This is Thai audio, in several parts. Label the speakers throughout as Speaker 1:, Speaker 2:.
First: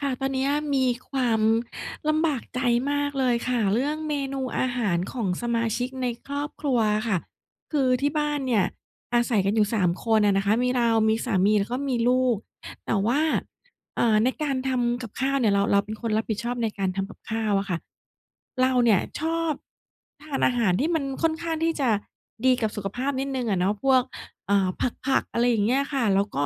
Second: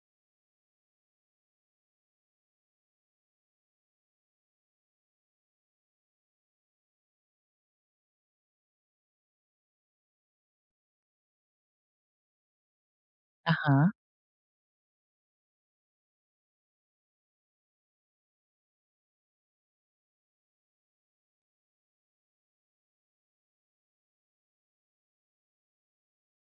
Speaker 1: ค่ะตอนเนี้ยมีความลำบากใจมากเลยค่ะเรื่องเมนูอาหารของสมาชิกในครอบครัวค่ะคือที่บ้านเนี่ยอาศัยกันอยู่3คนอะนะคะมีเรามีสามีแล้วก็มีลูกแต่ว่า
Speaker 2: อะฮะ
Speaker 1: ในการทำกับข้าวเนี่ยเราเป็นคนรับผิดชอบในการทำกับข้าวอะค่ะเราเนี่ยชอบทานอาหารที่มันค่อนข้างที่จะดีกับสุขภาพนิดหนึ่งอะเนาะพวก อ่าผักๆอะไรอย่างเงี้ยค่ะแล้วก็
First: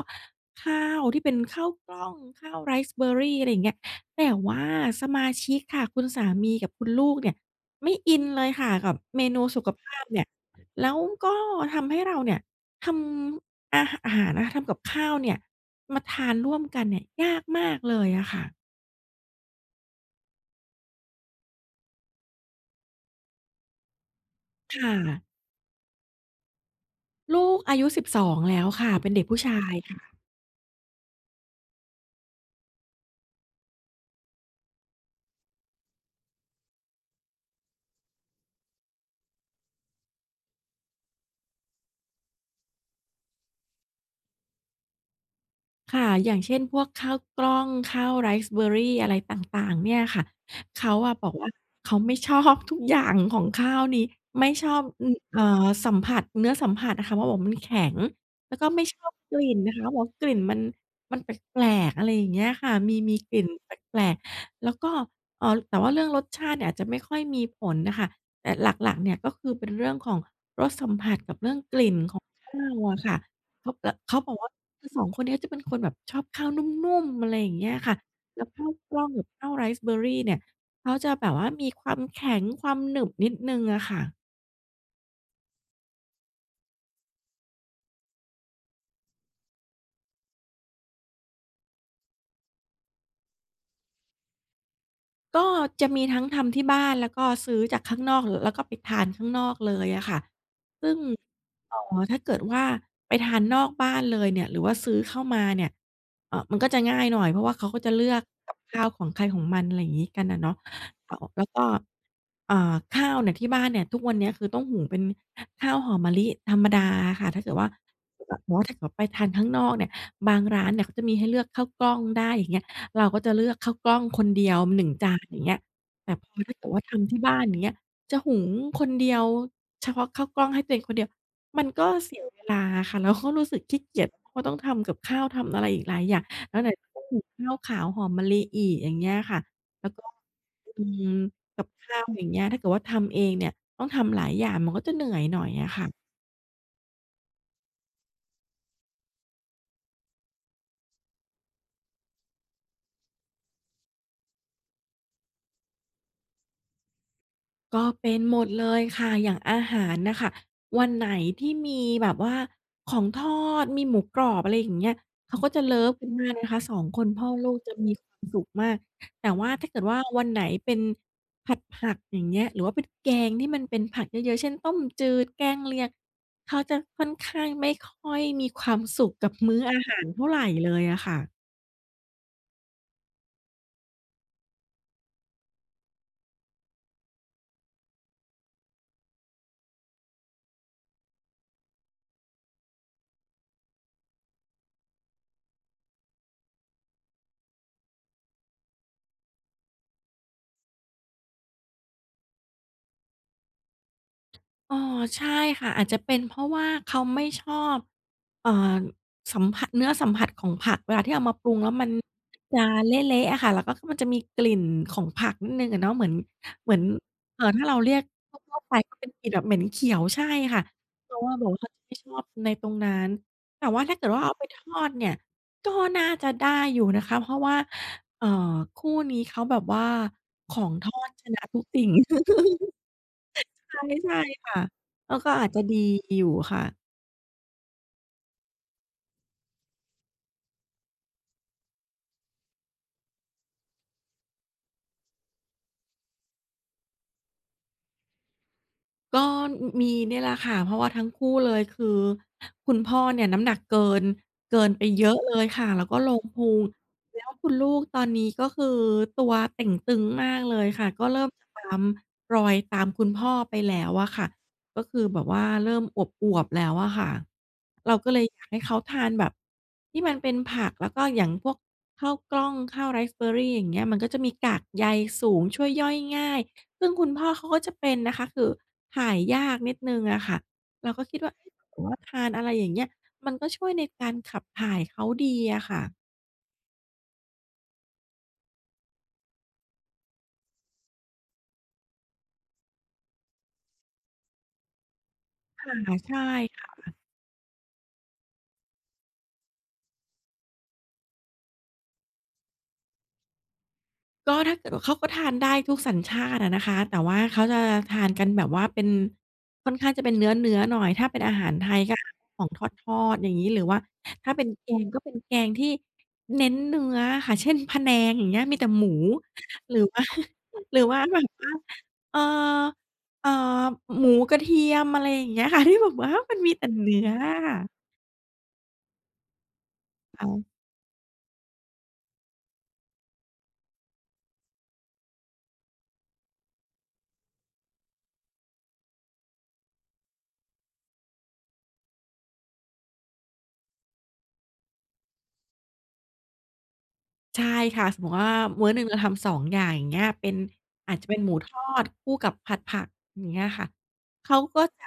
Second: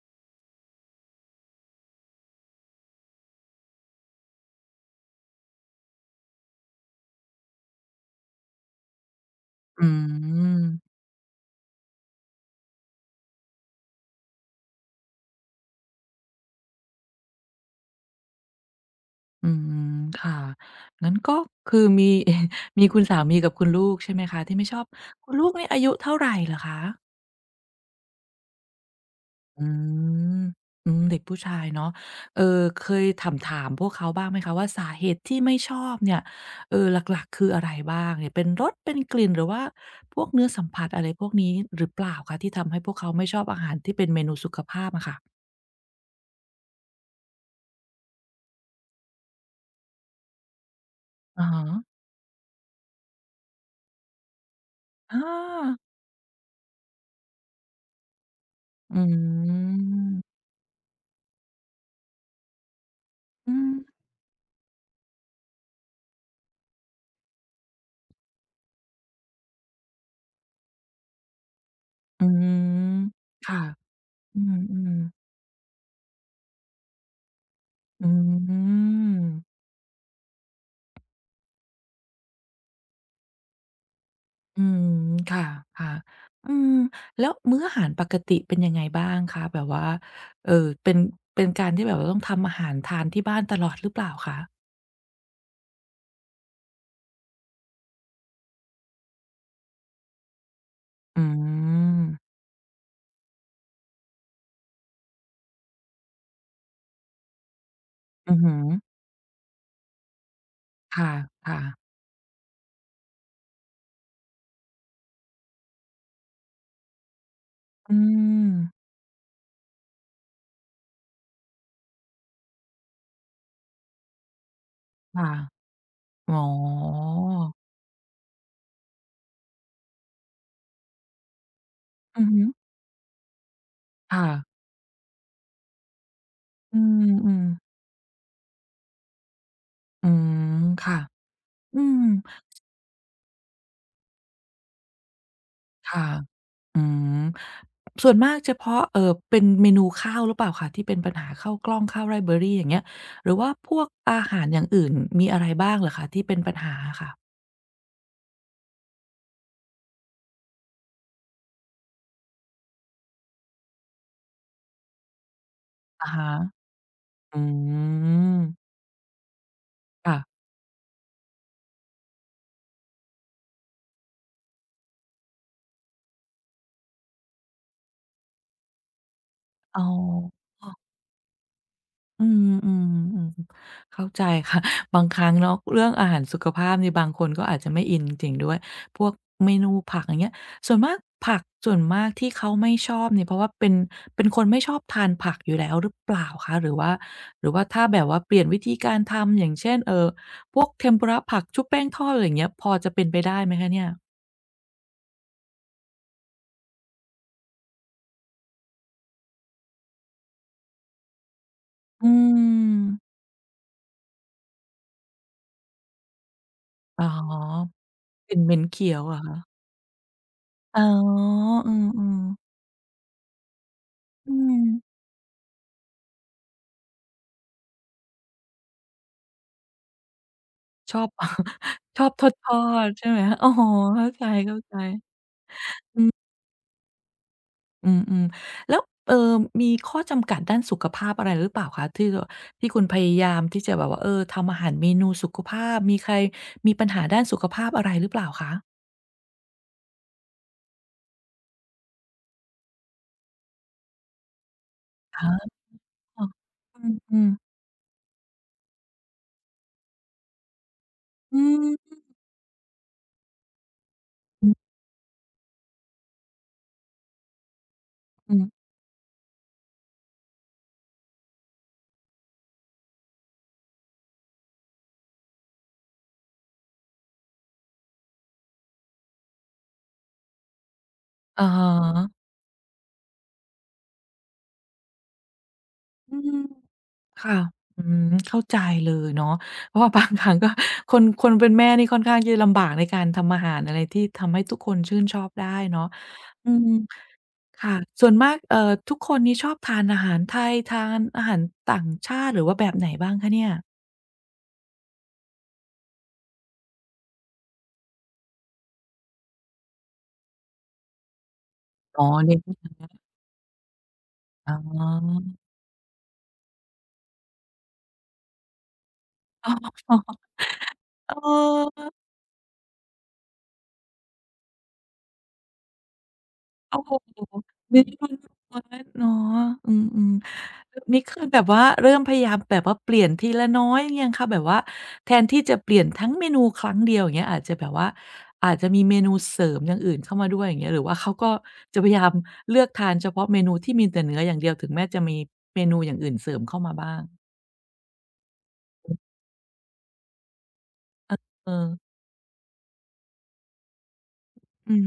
Speaker 1: ข้าวที่เป็นข้าวกล้องข้าวไรซ์เบอร์รีอะไรอย่างเงี้ยแต่ว่าสมาชิกค่ะคุณสามีกับคุณลูกเนี่ยไม่อินเลยค่ะกับเมนูสุข
Speaker 2: อื
Speaker 1: ภาพเนี่ย แล้
Speaker 2: ม
Speaker 1: วก็ทำให้เราเนี่ยทำอาอาหารนะคะทำกับข้าวเนี่ยมาทานร่วมกันเนี่ยยากมากเลยอะค่ะ
Speaker 2: อืมค่ะงั้นก็คือมี มีคุณสามีกับคุณลูกใช่ไหมคะที่ไม่ชอบ
Speaker 1: ค่ะ
Speaker 2: คุณลูกนี่อายุเท่าไรเหรอคะ
Speaker 1: ลูกอายุ12แล้วค่ะเป็นเด็กผู้ชา
Speaker 2: อื
Speaker 1: ยค่ะ
Speaker 2: มอืมเด็กผู้ชายเนาะเอ่อเคยถามพวกเขาบ้างไหมคะว่าสาเหตุที่ไม่ชอบเนี่ยหลักๆคืออะไรบ้างเนี่ยเป็นรสเป็นกลิ่นหรือว่าพวกเนื้อสัมผัสอะไรพวกนี้หรือเปล่าคะที่ทำให้พวกเขาไม่ชอบอาหารที่เป็นเมนูสุขภาพอะค่ะ
Speaker 1: ค่ะอย่างเช่นพวกข้าวกล้องข้าวไรซ์เบอร์รี่อะไรต่างๆเนี่ยค่ะเขาบอก
Speaker 2: อะ
Speaker 1: ว่า
Speaker 2: ฮะ
Speaker 1: เขาไม่ ชอบทุกอย่างของข้าวนี้ ไม่ชอบอืม
Speaker 2: อา
Speaker 1: สัมผัสเนื้อสัมผัสอะค่ะเพราะบอกมันแข็งแล้วก็ไม่ช
Speaker 2: อื
Speaker 1: อบกลิ่นนะคะบอกว่ากลิ่
Speaker 2: ม
Speaker 1: นมันแปลกๆอะไรอย่างเงี้ยค่ะมีกลิ่น
Speaker 2: อืม
Speaker 1: แปลกๆแล้วก็แต่ว่าเรื่องรสชาติเนี่ยอาจจะไม่ค่อยมีผลน่ะค่ะแต่หลักๆเนี่ยก็คือเป็นเรื่องของ
Speaker 2: อื
Speaker 1: ข้าว
Speaker 2: ม
Speaker 1: อะค่ะ
Speaker 2: ค่ะ
Speaker 1: เขาบอก
Speaker 2: อื
Speaker 1: ว่า
Speaker 2: ม อื
Speaker 1: คื
Speaker 2: ม
Speaker 1: อสองคนเนี้ยจะเป็นคนแบบชอบข้าวนุ่มๆอะไรอย่างเงี้ยค่ะ
Speaker 2: อื
Speaker 1: แล้วข้าวกล้องกับข้าว
Speaker 2: ม
Speaker 1: ไรซ์เบอร์รี่เนี่ยเขาจะแบบว่ามีความแข็งความหนึบนิดหนึ่งอะค่ะ
Speaker 2: อืมค่ะค่ะอืมแล้วมื้ออาหารปกติเป็นยังไงบ้างคะแบบว่าเอ่อเป็นเป็นการที่แบบว่าต้องทำอาหารทานที่บ้านตลอดหรือเปล่าคะ
Speaker 1: ก็จะมีทั้งทำที่บ้านแล้วก็ซื้อจากข้างนอกหรือแล้วก็ไปทานข้างนอกเลยอะค่ะซึ่ง
Speaker 2: อืม
Speaker 1: ถ้าเกิดว่าไปทานนอกบ้านเลยเนี่ยหรือว่าซื้อเข้ามาเนี่ยมันก็จะง่ายหน่อยเพราะว่าเขาก็จะเลือก
Speaker 2: อือฮึ
Speaker 1: กับข้าวของใครของมันอะไรอย่างงี้กันอะเนาะ
Speaker 2: ค
Speaker 1: แล้ว
Speaker 2: ่ะ
Speaker 1: ก็
Speaker 2: ๆ
Speaker 1: อ่าข้าวเนี่ยที่บ้านเนี่ยทุกวันเนี้ยคือต้องหุงเป็นข้าวหอมมะลิธรรมดาอะค่ะถ้าเกิดว่า
Speaker 2: อื
Speaker 1: แบบแต่ว่าถ้า
Speaker 2: ม
Speaker 1: เกิดไปทานข้างนอกเนี่ยบางร้านเนี่ยเขาจะมีให้เลือกข้าวกล้องได้อย่างเงี้ย เราก็จะเลือกข้าวกล้องคนเดียว1จาน
Speaker 2: ค่ะ
Speaker 1: อย่างเงี้ยแต่พ
Speaker 2: อ๋
Speaker 1: อถ้าเกิดว่าทำ
Speaker 2: อ
Speaker 1: ที่บ้านอย่างเงี้ยจะหุงคนเดียวเฉพาะข้าวกล้องให้ตัวเองคนเดียวมันก็เสี
Speaker 2: อื
Speaker 1: ย
Speaker 2: อ
Speaker 1: เว
Speaker 2: ฮึ
Speaker 1: ลาค่ะแล้วก็รู้สึกขี้เกียจเพราะว่าต้อ
Speaker 2: ค่ะ
Speaker 1: งทำกับข้าวทำอะไรอีกหลายอย่างแล้วไหน
Speaker 2: อื
Speaker 1: จะต้องหุง
Speaker 2: ม
Speaker 1: ข้าว
Speaker 2: ๆ
Speaker 1: ขาวหอมมะลิอีกอย่างเงี้ยค่ะแล้วก็
Speaker 2: อืม
Speaker 1: อื
Speaker 2: ค่ะ
Speaker 1: มกับ
Speaker 2: อื
Speaker 1: ข้า
Speaker 2: ม
Speaker 1: วอย่างเงี้ยถ้าเกิดว่าทำเองเนี่ยต้องทำหลายอย่างมันก็จะเหนื่อยหน่อยอะค่ะ
Speaker 2: ค่ะ อืม ส่วนมากเฉพาะเป็นเมนูข้าวหรือเปล่าคะที่เป็นปัญหาข้าวกล้องข้าวไรซ์เบอร์รีอย่างเงี้ยหรือว่าพวกอาหารอย่างอื่นมีอะไรบ้างเหรอคะที่เป็นปัญหาอะค่ะ
Speaker 1: ก็เป็นหมดเลยค่ะอย่างอาหารน่ะค่ะวันไหนที่มีแบบว่าของทอดมีหมูกรอบอะไรอย่างเงี้ยเขาก็จะเลิฟกั
Speaker 2: อะ
Speaker 1: นมา
Speaker 2: ฮะ
Speaker 1: กนะคะสองคนพ่อ
Speaker 2: อื
Speaker 1: ลูกจะมีความ
Speaker 2: ม
Speaker 1: สุขมากแต่ว่าถ้าเกิดว่า
Speaker 2: ค่ะ
Speaker 1: วันไหนเป็นผัดผักอย่างเงี้ยหรือว่าเป็นแกงที่มันเป็นผักเยอะๆเช่นต้มจืดแกงเลียงเขาจะค่อนข้างไม่ค่อยมีความสุขกับมื้อ
Speaker 2: อ๋
Speaker 1: อา
Speaker 2: อ
Speaker 1: หารเท่าไรเลยอะค่ะ
Speaker 2: อืมอืมอืมเข้าใจค่ะ บางครั้งเนาะเรื่องอาหารสุขภาพนี่บางคนก็อาจจะไม่อินจริงด้วยพวกเมนูผักอย่างเงี้ยส่วนมากผักส่วนมากที่เขาไม่ชอบเนี่ยเพราะว่าเป็นเป็นคนไม่ชอบทานผักอยู่แล้วหรือเปล่าคะหรือว่าหรือว่าถ้าแบบว่าเปลี่ยนวิธีการทำอย่างเช่นเออพวกเทมปุระผักชุบแป้งทอดอะไรอย่างเงี้ยพอจะเป็นไปได้ไหมคะเนี่ย
Speaker 1: อ๋อใช่ค่ะอาจจะเป็นเพราะว่าเขาไม่ชอบเอ่อสัมผัสเนื้อสัมผัสของผักเวลาที่เอามาปรุงแล้วมัน
Speaker 2: อื
Speaker 1: จะ
Speaker 2: ม
Speaker 1: เละๆอะค่ะแล้วก็มันจะมีกลิ่นของผักนิดหนึ่งอะเนาะเหมือน
Speaker 2: อ๋
Speaker 1: ถ้า
Speaker 2: อ
Speaker 1: เราเรียกท
Speaker 2: เป็นเหม็
Speaker 1: ั่ว
Speaker 2: น
Speaker 1: ๆไป
Speaker 2: เขี
Speaker 1: ก็
Speaker 2: ยว
Speaker 1: เป็น
Speaker 2: เหรอะ
Speaker 1: กลิ่น
Speaker 2: คะ
Speaker 1: แบบเหม็นเขียวใช่ค่ะ
Speaker 2: อ๋อ
Speaker 1: เพราะว่าแบบว่า
Speaker 2: เอ
Speaker 1: เขาจะไม่
Speaker 2: มอ
Speaker 1: ชอบใน
Speaker 2: ๆ
Speaker 1: ตรงนั้นแต่ว่าถ้าเกิดว่า
Speaker 2: อื
Speaker 1: เอาไปท
Speaker 2: ม
Speaker 1: อดเนี่ยก็น่าจะได้อยู่นะคะเพราะว่าเอ่อคู่นี้เขาแบบว่าของท
Speaker 2: ช
Speaker 1: อ
Speaker 2: อบ
Speaker 1: ดชนะทุก สิ่ง
Speaker 2: ชอบทอดๆใช่ไหมอ๋อ
Speaker 1: ใช่
Speaker 2: เข้า
Speaker 1: ใช่
Speaker 2: ใจ
Speaker 1: ค่ะแล้
Speaker 2: ๆ
Speaker 1: วก็อาจจะดีอยู่ค่ะ
Speaker 2: อืมๆแล้วมีข้อจำกัดด้านสุขภาพอะไรหรือเปล่าคะที่คุณพยายามที่จะแบบว่าเออทำอาหารเมนูสุขภาพมีใครมีปัญหาด้านสุขภาพอะไรหรือเปล่าคะ
Speaker 1: ก็มีเนี่ยแหละค่ะเพราะว่าทั้งคู่เลยคือคุณพ่อเนี่ยน้ำหนักเกินไปเยอะเลย
Speaker 2: อ๋
Speaker 1: ค่ะแล้วก็ล
Speaker 2: อ
Speaker 1: งพุง
Speaker 2: อื
Speaker 1: แล้
Speaker 2: ม
Speaker 1: ว
Speaker 2: ๆ
Speaker 1: คุณลูกตอนนี้ก็คือตัวเต่งตึงมากเลยค่ะก็เริ่ม
Speaker 2: อื
Speaker 1: จะตาม
Speaker 2: ม
Speaker 1: รอยตามคุณพ่อไปแล้วอะค่ะ
Speaker 2: อือ
Speaker 1: ก็คือแบบว่าเริ่มอวบๆแล้วอะค่ะเราก็เลย
Speaker 2: อ
Speaker 1: อ
Speaker 2: ม
Speaker 1: ยากให้เขาทานแบบที่มันเป็นผักแล้วก็อย่างพวกข้าวกล้องข้าวไรซ์เบอร์รี่อย่างเงี้ยมันก็จะมีกากใยสูงช่วยย่อยง่าย ซึ่งคุณพ่อเขาก็จะเป็นนะคะคือถ่ายยากนิดหนึ่งอะค่ะเราก็คิดว่า
Speaker 2: อะ
Speaker 1: เอ๊ะ
Speaker 2: ฮะ
Speaker 1: ถ้าเกิดว่าทานอะไรอย่างเงี้ยมันก็ช่วยในการขับถ่ายเขาดีอะค่ะ
Speaker 2: อืมค่ะอืมเข้าใจเลยเนาะเพราะว่าบางครั้งก็คนคนเป็นแม่นี่ค่อนข้างที่จะลำบากในการทำอาหารอะไรที่ทำให้ทุกคนชื่นชอบได้
Speaker 1: อ
Speaker 2: เนาะ
Speaker 1: าใช่
Speaker 2: อืมค่ะ ส่วนมากทุกคนนี้ชอบทานอาหารไทยทานอาหารต่างชาติหรือว่าแบบไหนบ้างคะเนี่ย
Speaker 1: ก็ถ้าเกิดว่าเขาก็ทานได้ทุกสัญชาติอะนะคะแต่ว่าเขาจะทานกันแบบว่าเป็นค่อนข้างจะเป็นเนื้อๆหน่อยถ้าเป็นอาหารไทยก็
Speaker 2: อ๋อ
Speaker 1: อาจ
Speaker 2: เน้น
Speaker 1: ของทอดๆอย่างงี้หรือว่าถ้าเป็น
Speaker 2: อ๋
Speaker 1: แกงก็เป็น
Speaker 2: อ
Speaker 1: แกงที่เน้นเนื้ออะค่ะเช่นพะแนงอย่างเงี้ยมีแต่หมูหรือว่า
Speaker 2: อ
Speaker 1: หรือว่า
Speaker 2: ๋
Speaker 1: แบบ
Speaker 2: อเอ
Speaker 1: ว่า
Speaker 2: อ
Speaker 1: เอ่อเอ่อหมูกระเทียมอะไรอย่างเงี้ยค่ะที่แบบว่ามันมีแต่
Speaker 2: โอ้โฮ
Speaker 1: เนื้ออะ
Speaker 2: ไม่ได้ เนาะอืม
Speaker 1: ค่ะ
Speaker 2: ๆแบบนี้คือแบบว่าเริ่มพยายามแบบว่าเปลี่ยนทีละน้อยยังคะแบบว่าแทนที่จะเปลี่ยนทั้งเมนูครั้งเดียวอย่างเงี้ยอาจจะแบบว่าอาจจะมีเมนูเสริมอย่างอื่นเข้ามาด้วยอย่างเงี้ยหรือว่าเขาก็จะพยายามเลือกทานเฉพาะเมนูที่มีแต่เนื้ออย่างเดียวถึงแม้จะมีเมนูอย่างอื่นเสริมเข้ามาบ้าง
Speaker 1: ใช่ค่ะสมมุติว่ามื้อหนึ่งเราทำสองอย่างอย่างเงี้ยเป็นอาจจะเป็นหมูท
Speaker 2: เอ
Speaker 1: อ
Speaker 2: อ
Speaker 1: ดคู่กับผัดผักอย่างเงี้ยค่ะเขาก็
Speaker 2: อื
Speaker 1: จะ
Speaker 2: ม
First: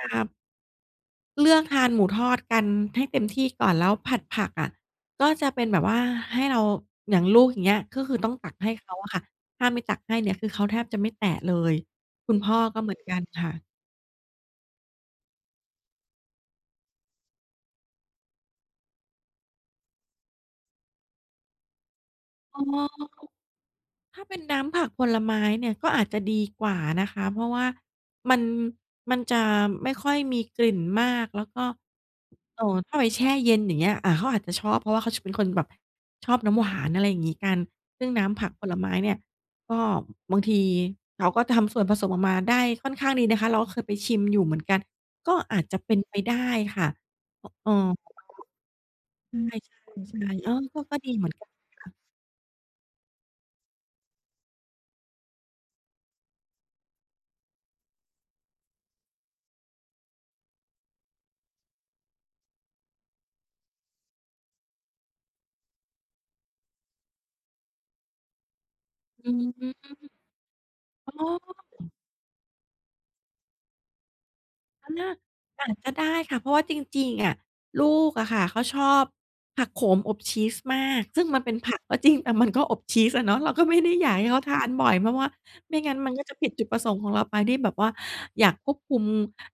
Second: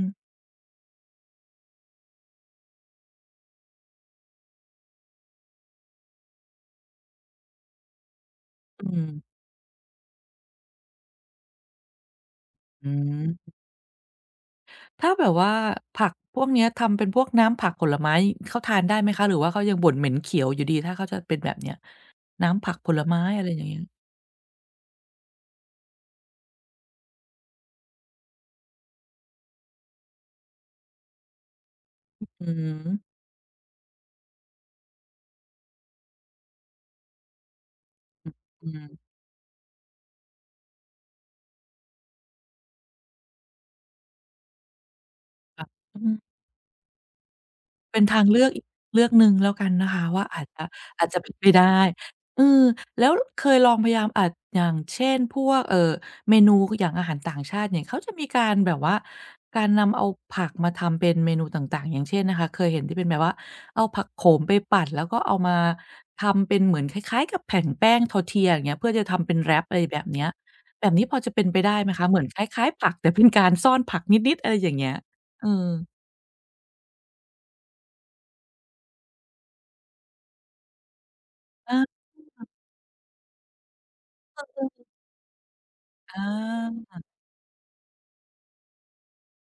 Speaker 1: เลือกทานหมูทอดกันให้เต็มที่ก่อนแล้วผัดผักอะก็จะเป็นแบบว่าให้เราอย่างลูกอย่างเงี้ยก็คือต้องตักให้
Speaker 2: อื
Speaker 1: เขา
Speaker 2: ม
Speaker 1: อะค่ะถ้าไม่ตักให้เนี่ยคือเขาแทบจะไม่แตะเลยคุณพ่อก็
Speaker 2: อื
Speaker 1: เหมือนกัน
Speaker 2: ม
Speaker 1: ค่ะ
Speaker 2: ถ้าแบบว่าผักพวกเนี้ยทำเป็นพวกน้ำผักผลไม้เขาทานได้ไหมคะหรือว่าเขายังบ่นเหม็นเขียวอยู่ดีถ้าเขาจะเป็นแบบเนี้ย
Speaker 1: เ
Speaker 2: น้ำผักผล
Speaker 1: ออ
Speaker 2: ไม้อะไรอย่างเงี้ย
Speaker 1: ถ้าเป็นน้ำผักผลไม้เนี่ยก็อาจจะดีกว่านะคะเพราะว่ามันมันจะไม่ค่อยมีกลิ่นมากแล้วก็
Speaker 2: อ
Speaker 1: ถ้า
Speaker 2: ื
Speaker 1: ไปแช่เย็นอย่างเงี้ยเขาอาจจะชอบเพราะว่าเขาจะเป็นคนแบบชอบน้ำหวานอะไรอย่างงี้กันซึ่ง
Speaker 2: มอือ
Speaker 1: น้ำผักผ
Speaker 2: อื
Speaker 1: ล
Speaker 2: ม
Speaker 1: ไม้เนี่ยก็บางทีเขาก็ทำส่วนผสมออกมาได้ค่อนข้างดีนะคะเราก็เคยไปชิมอยู่เหมือนกันก็อาจ
Speaker 2: ค่ะ
Speaker 1: จะเป็
Speaker 2: อื
Speaker 1: นไป
Speaker 2: ม
Speaker 1: ได้ค่ะอเออ
Speaker 2: เป็นทางเลือกอีกเลือกหนึ่ง
Speaker 1: อื
Speaker 2: แล้วกั
Speaker 1: ใช
Speaker 2: นนะคะว่า
Speaker 1: ม่ๆ
Speaker 2: อา
Speaker 1: ๆ
Speaker 2: จ
Speaker 1: เออ
Speaker 2: จะ
Speaker 1: ก็
Speaker 2: อาจ
Speaker 1: ดี
Speaker 2: จะ
Speaker 1: เห
Speaker 2: เป็
Speaker 1: มือน
Speaker 2: นไป
Speaker 1: กัน
Speaker 2: ได้เออแล้วเคยลองพยายามอาจอย่างเช่นพวกเมนูอย่างอาหารต่างชาติเนี่ยเขาจะมีการแบบว่าการนำเอาผักมาทำเป็นเมนูต่างๆอย่างเช่นนะคะเคยเห็นที่เป็นแบบว่าเอาผักโขมไปปั่นแล้วก็เอามาทำเป็นเหมือนคล้ายๆกับแผ่นแป้ง Tortilla อย่างเงี้ยเพื่อจะทำ
Speaker 1: อื
Speaker 2: เป็นแรปอะไร
Speaker 1: ม
Speaker 2: แบบเนี้ยแบบนี้
Speaker 1: อ๋
Speaker 2: พอ
Speaker 1: อ
Speaker 2: จะเป็นไปได้ไหมคะเหมือนคล้ายๆผักแต่เป็นการซ่อนผักนิดๆอะไรอย่าง
Speaker 1: อา
Speaker 2: เงี้ยเออ
Speaker 1: อาจจะได้ค่ะเพราะว่าจริงๆอะลูกอะค่ะเขาชอบผักโขมอบชีสมากซึ่งมันเป็นผั
Speaker 2: อา
Speaker 1: กก็จริงแต่มันก็อบชีสอะเนาะเราก็ไม่ได้อยากให้เขาทานบ่อยเพราะว่าไม่งั้นมันก็จะผิดจุดประสง
Speaker 2: อา
Speaker 1: ค์ของเราไปที่แบบว่าอยากควบคุม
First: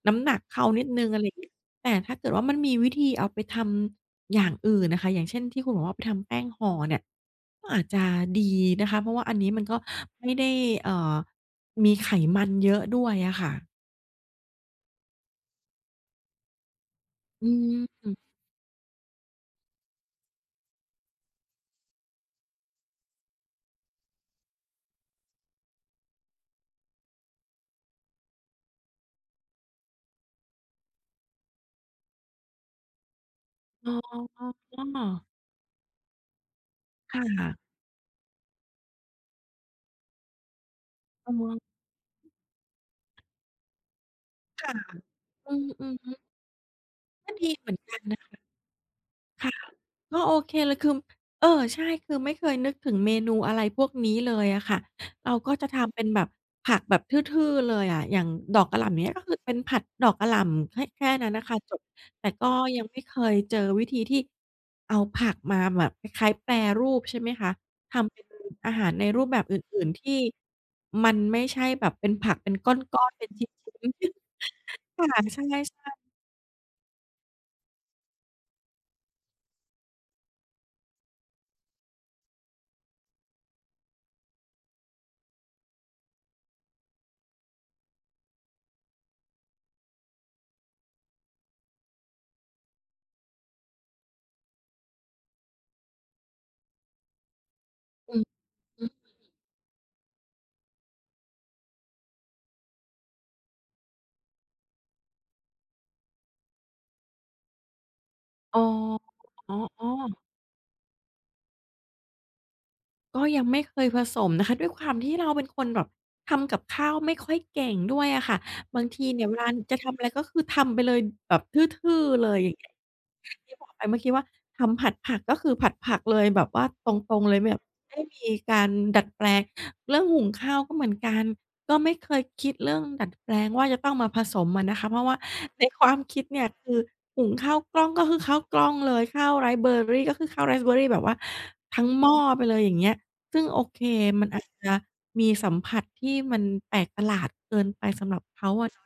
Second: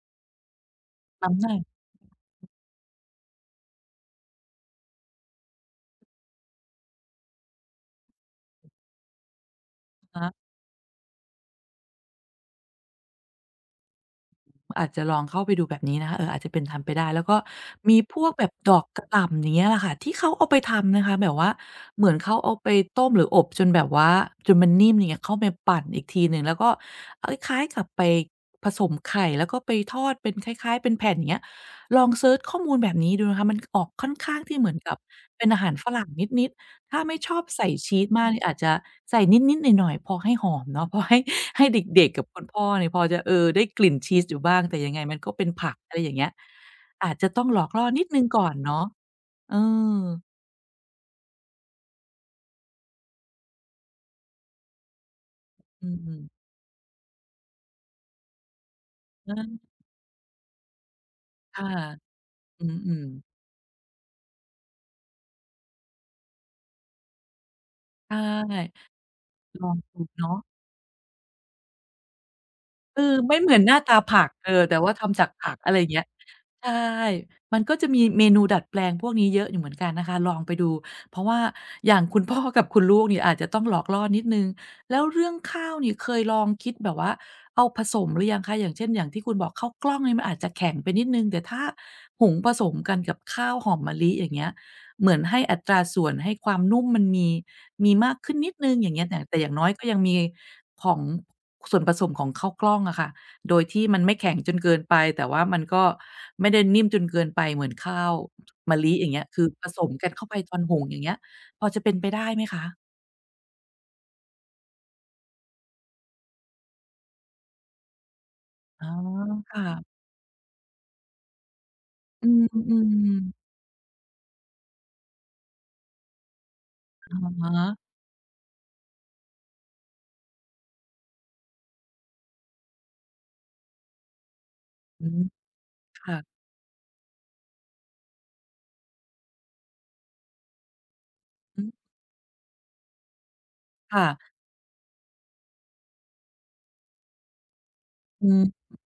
Speaker 1: น้ำหนักเขานิดหนึ่งอะไรอย่าง
Speaker 2: น้ำห
Speaker 1: เงี้ย
Speaker 2: นัก
Speaker 1: แต่ถ้าเกิดว่ามันมีวิธีเอาไปทำอย่างอื่นน่ะค่ะอย่างเช่นที่คุณบอกว่าไปทำแป้งห่อเนี่ยก็อาจจะดีนะคะเพราะว่าอันนี้มันก็ไม่
Speaker 2: นะ
Speaker 1: ได้เอ่อมีไขมันเยอะด้วยอะค่ะ
Speaker 2: อาจจะลองเข้าไปดูแบบนี้นะคะเอออาจจะเป็นทำไปได้แล้วก็
Speaker 1: อื
Speaker 2: มี
Speaker 1: ม
Speaker 2: พวกแบบดอกกระหล่ำอย่างเงี้ยแหละค่ะที่เขาเอาไปทำนะคะแบบว่าเหมือนเขาเอาไปต้มหรืออบจนแบบว่าจนมันนิ่มอย่างเงี้ยเข้าไปปั่นอีกทีหนึ่งแล้วก็เอ๊ยคล้ายกับไปผสมไข่แล้วก็ไปทอดเป็นคล้ายๆเป็นแผ่นอย่างเงี้ยลองเซิร์ชข้อมูลแบบนี้ดูนะคะมันออก
Speaker 1: อ๋
Speaker 2: ค่อนข้าง
Speaker 1: อ
Speaker 2: ที่เหมือนกับเป็นอาหารฝรั่งนิดๆ ถ้าไม่
Speaker 1: ค่ะ
Speaker 2: ชอบใส่
Speaker 1: ค่ะ
Speaker 2: ชีสมากเนี่ยอาจจะใส่นิดๆหน่อยๆพอให้หอมเนาะ พอให้
Speaker 1: อ
Speaker 2: ให้เ
Speaker 1: อ
Speaker 2: ด็กๆกับคุณพ่อเนี่ยพอจะเออได้กลิ่นชีสอยู่บ้าง
Speaker 1: ค่ะ
Speaker 2: แต่ยังไงมันก็เป็น
Speaker 1: อือ
Speaker 2: ผัก
Speaker 1: อื
Speaker 2: อะ
Speaker 1: อ
Speaker 2: ไรอ
Speaker 1: ฮึ
Speaker 2: ย่างเงี้ยอาจจะ
Speaker 1: ก็
Speaker 2: ต้อง
Speaker 1: ดี
Speaker 2: หลอ
Speaker 1: เห
Speaker 2: ก
Speaker 1: มือน
Speaker 2: ล่อ
Speaker 1: กั
Speaker 2: นิ
Speaker 1: น
Speaker 2: ดห
Speaker 1: นะ
Speaker 2: นึ่ง
Speaker 1: คะ
Speaker 2: ก่อนเนาะเอ
Speaker 1: ค่ะ
Speaker 2: อ
Speaker 1: ก็โอเคเลยคือเออใช่คือไม่เคยนึกถึงเมนูอะไรพวกนี้เลยอะค่ะเราก็จะ
Speaker 2: อื
Speaker 1: ทำเป็นแบ
Speaker 2: ม
Speaker 1: บผักแบบทื่อๆเลยอะอย่างดอกกะหล่ำอย่างเงี้ยก็คือเป็น
Speaker 2: เออ
Speaker 1: ผัดดอกกะหล่ำแค่นั้นน่ะค่ะ
Speaker 2: ค่ะ
Speaker 1: จบแต่ก็
Speaker 2: อื
Speaker 1: ยังไม่
Speaker 2: ม
Speaker 1: เค
Speaker 2: ๆ
Speaker 1: ยเจอวิธีที่เอาผักมาแบบคล้ายๆแปรรูปใช่ไหมคะ
Speaker 2: ใช
Speaker 1: ทำเป็นอา
Speaker 2: ่
Speaker 1: หารในรูปแบบอ
Speaker 2: ลอง
Speaker 1: ื่นๆ
Speaker 2: ดู
Speaker 1: ที่
Speaker 2: เนาะ
Speaker 1: มันไม่ใช่แบบเป็นผักเป็นก้
Speaker 2: เอ
Speaker 1: อน
Speaker 2: อ
Speaker 1: ๆเป็น
Speaker 2: ไม่
Speaker 1: ชิ
Speaker 2: เหมือนหน้าตา
Speaker 1: ้น
Speaker 2: ผักเออแต่ว่า
Speaker 1: ๆค่ะ
Speaker 2: ทำจาก
Speaker 1: ใช่
Speaker 2: ผักอะไรอย่างเงี้ยใช่มันก็จะมีเมนูดัดแปลงพวกนี้เยอะอยู่เหมือนกันนะคะลองไปดูเพราะว่าอย่างคุณพ่อกับคุณลูกเนี่ยอาจจะต้องหลอกล่อนิดหนึ่งแล้วเรื่องข้าวนี่เคยลองคิดแบบว่าเอาผสมหรือยังคะอย่างเช่นอย่างที่คุณบอกข้าวกล้องนี่มันอาจจะแข็งไปนิดหนึ่งแต่ถ้าหุงผสมกันกับข้าวหอมมะลิอย่างเงี้ยเหมือนให้อัตราส่วนให้ความนุ่มมันมี มี
Speaker 1: ๆ
Speaker 2: มา
Speaker 1: อื
Speaker 2: ก
Speaker 1: อ
Speaker 2: ขึ้นนิดหนึ่งอย่างเงี้ย
Speaker 1: ฮึ
Speaker 2: แต่อย่างน้อยก็ยังมีของส่วนผสมของข้าวกล้องอะค่ะโดยที่มันไม่แข็งจนเกินไปแต่ว่ามันก็ไม่ได้นิ่มจนเกินไปเหมือนข้าว
Speaker 1: อ๋อ
Speaker 2: มะลิอย่างเงี้ยคือ
Speaker 1: อ
Speaker 2: ผส
Speaker 1: ๋อ
Speaker 2: มกันเข้า
Speaker 1: ๆ
Speaker 2: ไปตอนหุงอย่างเงี้ยพอจะเป็นไปได้ไหมคะ
Speaker 1: ก็ยังไม่เคยผสมนะคะด้วยความที่เราเป็นคนแบบทำกับข้าวไม่ค่อยเก่งด้วยอะค่ะบา
Speaker 2: อ๋
Speaker 1: ง
Speaker 2: อ
Speaker 1: ทีเนี่ยเวลา
Speaker 2: ค่ะ
Speaker 1: จะทำอะไรก็คือทำไปเลยแบบทื่อๆเล
Speaker 2: อื
Speaker 1: ยอย่างเงี้ย
Speaker 2: ม
Speaker 1: ที่บอกไปเมื่อกี้ว่าทำผัดผักก็คือผัดผักเลยแบบว่าต
Speaker 2: ๆอ
Speaker 1: รงๆ
Speaker 2: ะ
Speaker 1: เลย
Speaker 2: ฮะ
Speaker 1: แบบไม่มีการดัดแปลงเรื่องหุงข้าวก็เหมือนกันก็ไม่เคยคิดเรื่องดัดแปลงว่าจะต้องมาผสมอะนะคะเพ
Speaker 2: อื
Speaker 1: ราะว่า
Speaker 2: ม
Speaker 1: ในความ
Speaker 2: ค่ะ
Speaker 1: คิดเนี่ยคือหุงข้าวกล้องก็คือข้าวกล้องเลยข้าวไรซ์เบอร์รี่ก็คือข้าวไรซ์เบอร์รี่แบบว่า
Speaker 2: อืม
Speaker 1: ทั้งหม้อไปเลยอย่างเงี้ย ซึ่งโอเค
Speaker 2: ค่ะ
Speaker 1: มันอาจจะมีสัมผัสที่มันแปลกประหลาดเกินไปสำหรับ
Speaker 2: อื
Speaker 1: เขา
Speaker 2: ม
Speaker 1: อะเนาะ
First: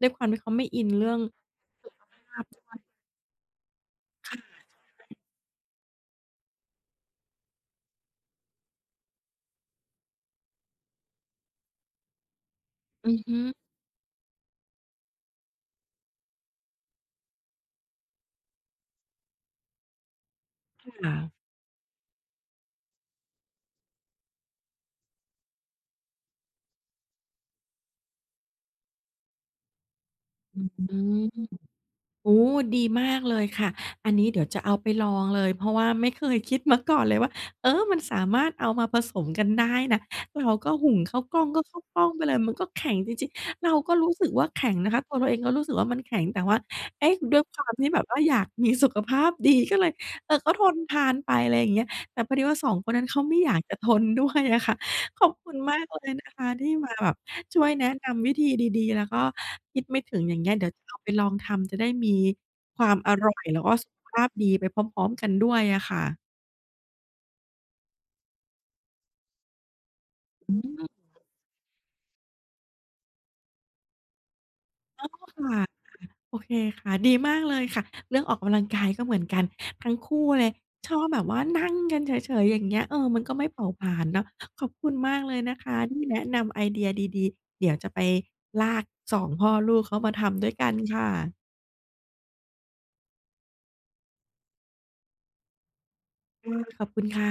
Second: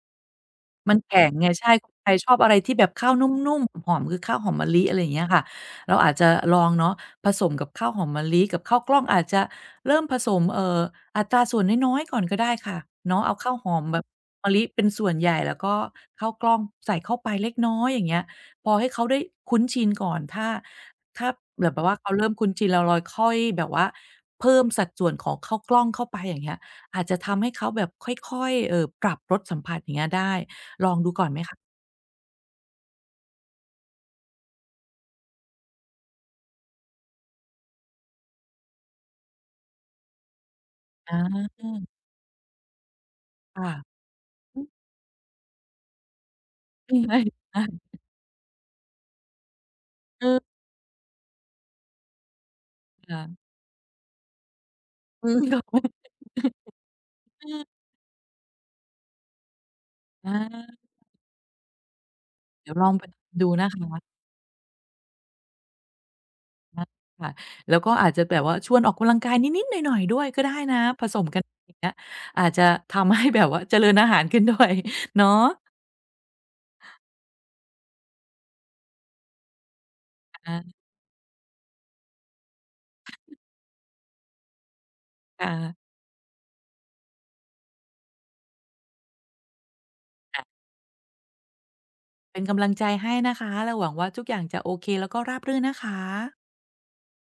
Speaker 1: ด้วยความที่เขาไม่อิน
Speaker 2: มัน
Speaker 1: เรื่อง
Speaker 2: แข็งไงใช่ค
Speaker 1: สุ
Speaker 2: น
Speaker 1: ข
Speaker 2: ไทยชอบ
Speaker 1: ภา
Speaker 2: อะไรที่
Speaker 1: พ
Speaker 2: แบบข้าวนุ่มๆหอมๆคือข้าวหอมมะลิอะไรอย่างเงี้ยค่ะเราอาจจะลองเนาะผสมกับข้าวหอมมะลิกับข้าวกล้องอาจจะเริ่มผสมอัตราส่วนน้อยๆก่อนก็ได้ค่ะ
Speaker 1: อือ
Speaker 2: เนาะเอา
Speaker 1: ฮึ
Speaker 2: ข้าวหอมแบบมะลิเป็นส่วนใหญ่แล้วก็ข้าวกล้องใส่เข้าไปเล็กน้อยอย่างเงี้ยพอให้เขาได้คุ้นชินก่อนถ้า
Speaker 1: ค่ะ
Speaker 2: ถ้าแบบว่าเขาเริ่มคุ้นชินแล้วเราค่อยแบบว่าเพิ่มสัดส่วนของข้าวกล้องเข้าไปอย่างเงี้ยอาจจะทำให้เขาแบบค่อยๆปรับรสสัมผัสอย่างเงี้ยได้
Speaker 1: อืม โอ้ดีมากเลยค่ะอันนี้เดี๋ยวจะเอาไปลองเลยเพราะว่าไม่เคยคิดมาก่อนเลยว่าเออมันสามารถเอามาผสมกันได้นะเราก็หุงข้าวกล้อง
Speaker 2: อา
Speaker 1: ก็ข้าวกล้องไปเลยมันก็แข็งจริงๆ
Speaker 2: ค่ะ
Speaker 1: เราก็รู้สึกว่า
Speaker 2: อืม
Speaker 1: แข็งนะคะตัวเราเองก็รู้สึกว่ามันแข็งแต่ว่า
Speaker 2: จริง
Speaker 1: เอ๊ะ
Speaker 2: เลย
Speaker 1: ด้วยค
Speaker 2: นะ
Speaker 1: วามที่แบบว่าอยากมีสุขภาพดีก็เลย
Speaker 2: เอ
Speaker 1: เออก็
Speaker 2: อ
Speaker 1: ทนทานไปอะไรอย่างเงี้ยแต่พอดีว่า2คนนั้นเขาไม่
Speaker 2: ค่ะ
Speaker 1: อยากจะทนด้วยอะค่ะข
Speaker 2: อื
Speaker 1: อบ
Speaker 2: ม
Speaker 1: คุณ
Speaker 2: ก็
Speaker 1: มากเลยนะคะที่มาแบบ
Speaker 2: เอ
Speaker 1: ช่วย
Speaker 2: อ
Speaker 1: แนะนำวิธีดีๆแล้วก็ คิดไม่ถึงอ
Speaker 2: อา
Speaker 1: ย่างเงี้ยเดี๋ยวจะเอาไปลองทำจะได้มี
Speaker 2: เดี๋ยว
Speaker 1: ค
Speaker 2: ลอ
Speaker 1: วา
Speaker 2: ง
Speaker 1: ม
Speaker 2: ไป
Speaker 1: อร่อย
Speaker 2: ดู
Speaker 1: แล้ว
Speaker 2: นะ
Speaker 1: ก็
Speaker 2: ค
Speaker 1: สุข
Speaker 2: ะ
Speaker 1: ภาพดีไปพร้อมๆกันด้วยอะค่ะ
Speaker 2: อาค่ะแล้วก็อาจจะแบบว่าชวนออกกำลังกายนิดๆหน่อยๆด้วยก็ได้
Speaker 1: อื
Speaker 2: นะ
Speaker 1: ม
Speaker 2: ผสมกันอย่างเงี้ยอาจจะทำให้แบบว่าเจริญอาหารขึ้นด้วย
Speaker 1: ค
Speaker 2: เนาะ
Speaker 1: ่ะโอเคค่ะดีมากเลยค่ะเรื่องออกกำลังกายก็เหมือนกันทั้งคู่เลย
Speaker 2: อา
Speaker 1: ชอบแบบว่านั่งกันเฉยๆอย่างเงี้ยเออมันก็ไม่เผาผลาญเนาะขอบคุณมากเลยนะคะ
Speaker 2: ค่ะ
Speaker 1: ที่แนะนำไอเดียดีๆเดี๋ยวจะไปลาก2พ่อลูกเขามาทำ
Speaker 2: ค่ะ
Speaker 1: ด้วยกันค่ะ
Speaker 2: เป็นกำลังใจให้นะคะแล้วหวังว่าทุกอย่างจะโอเคแล้วก็ราบรื่นนะคะ
Speaker 1: ค่ะขอบคุณค่ะ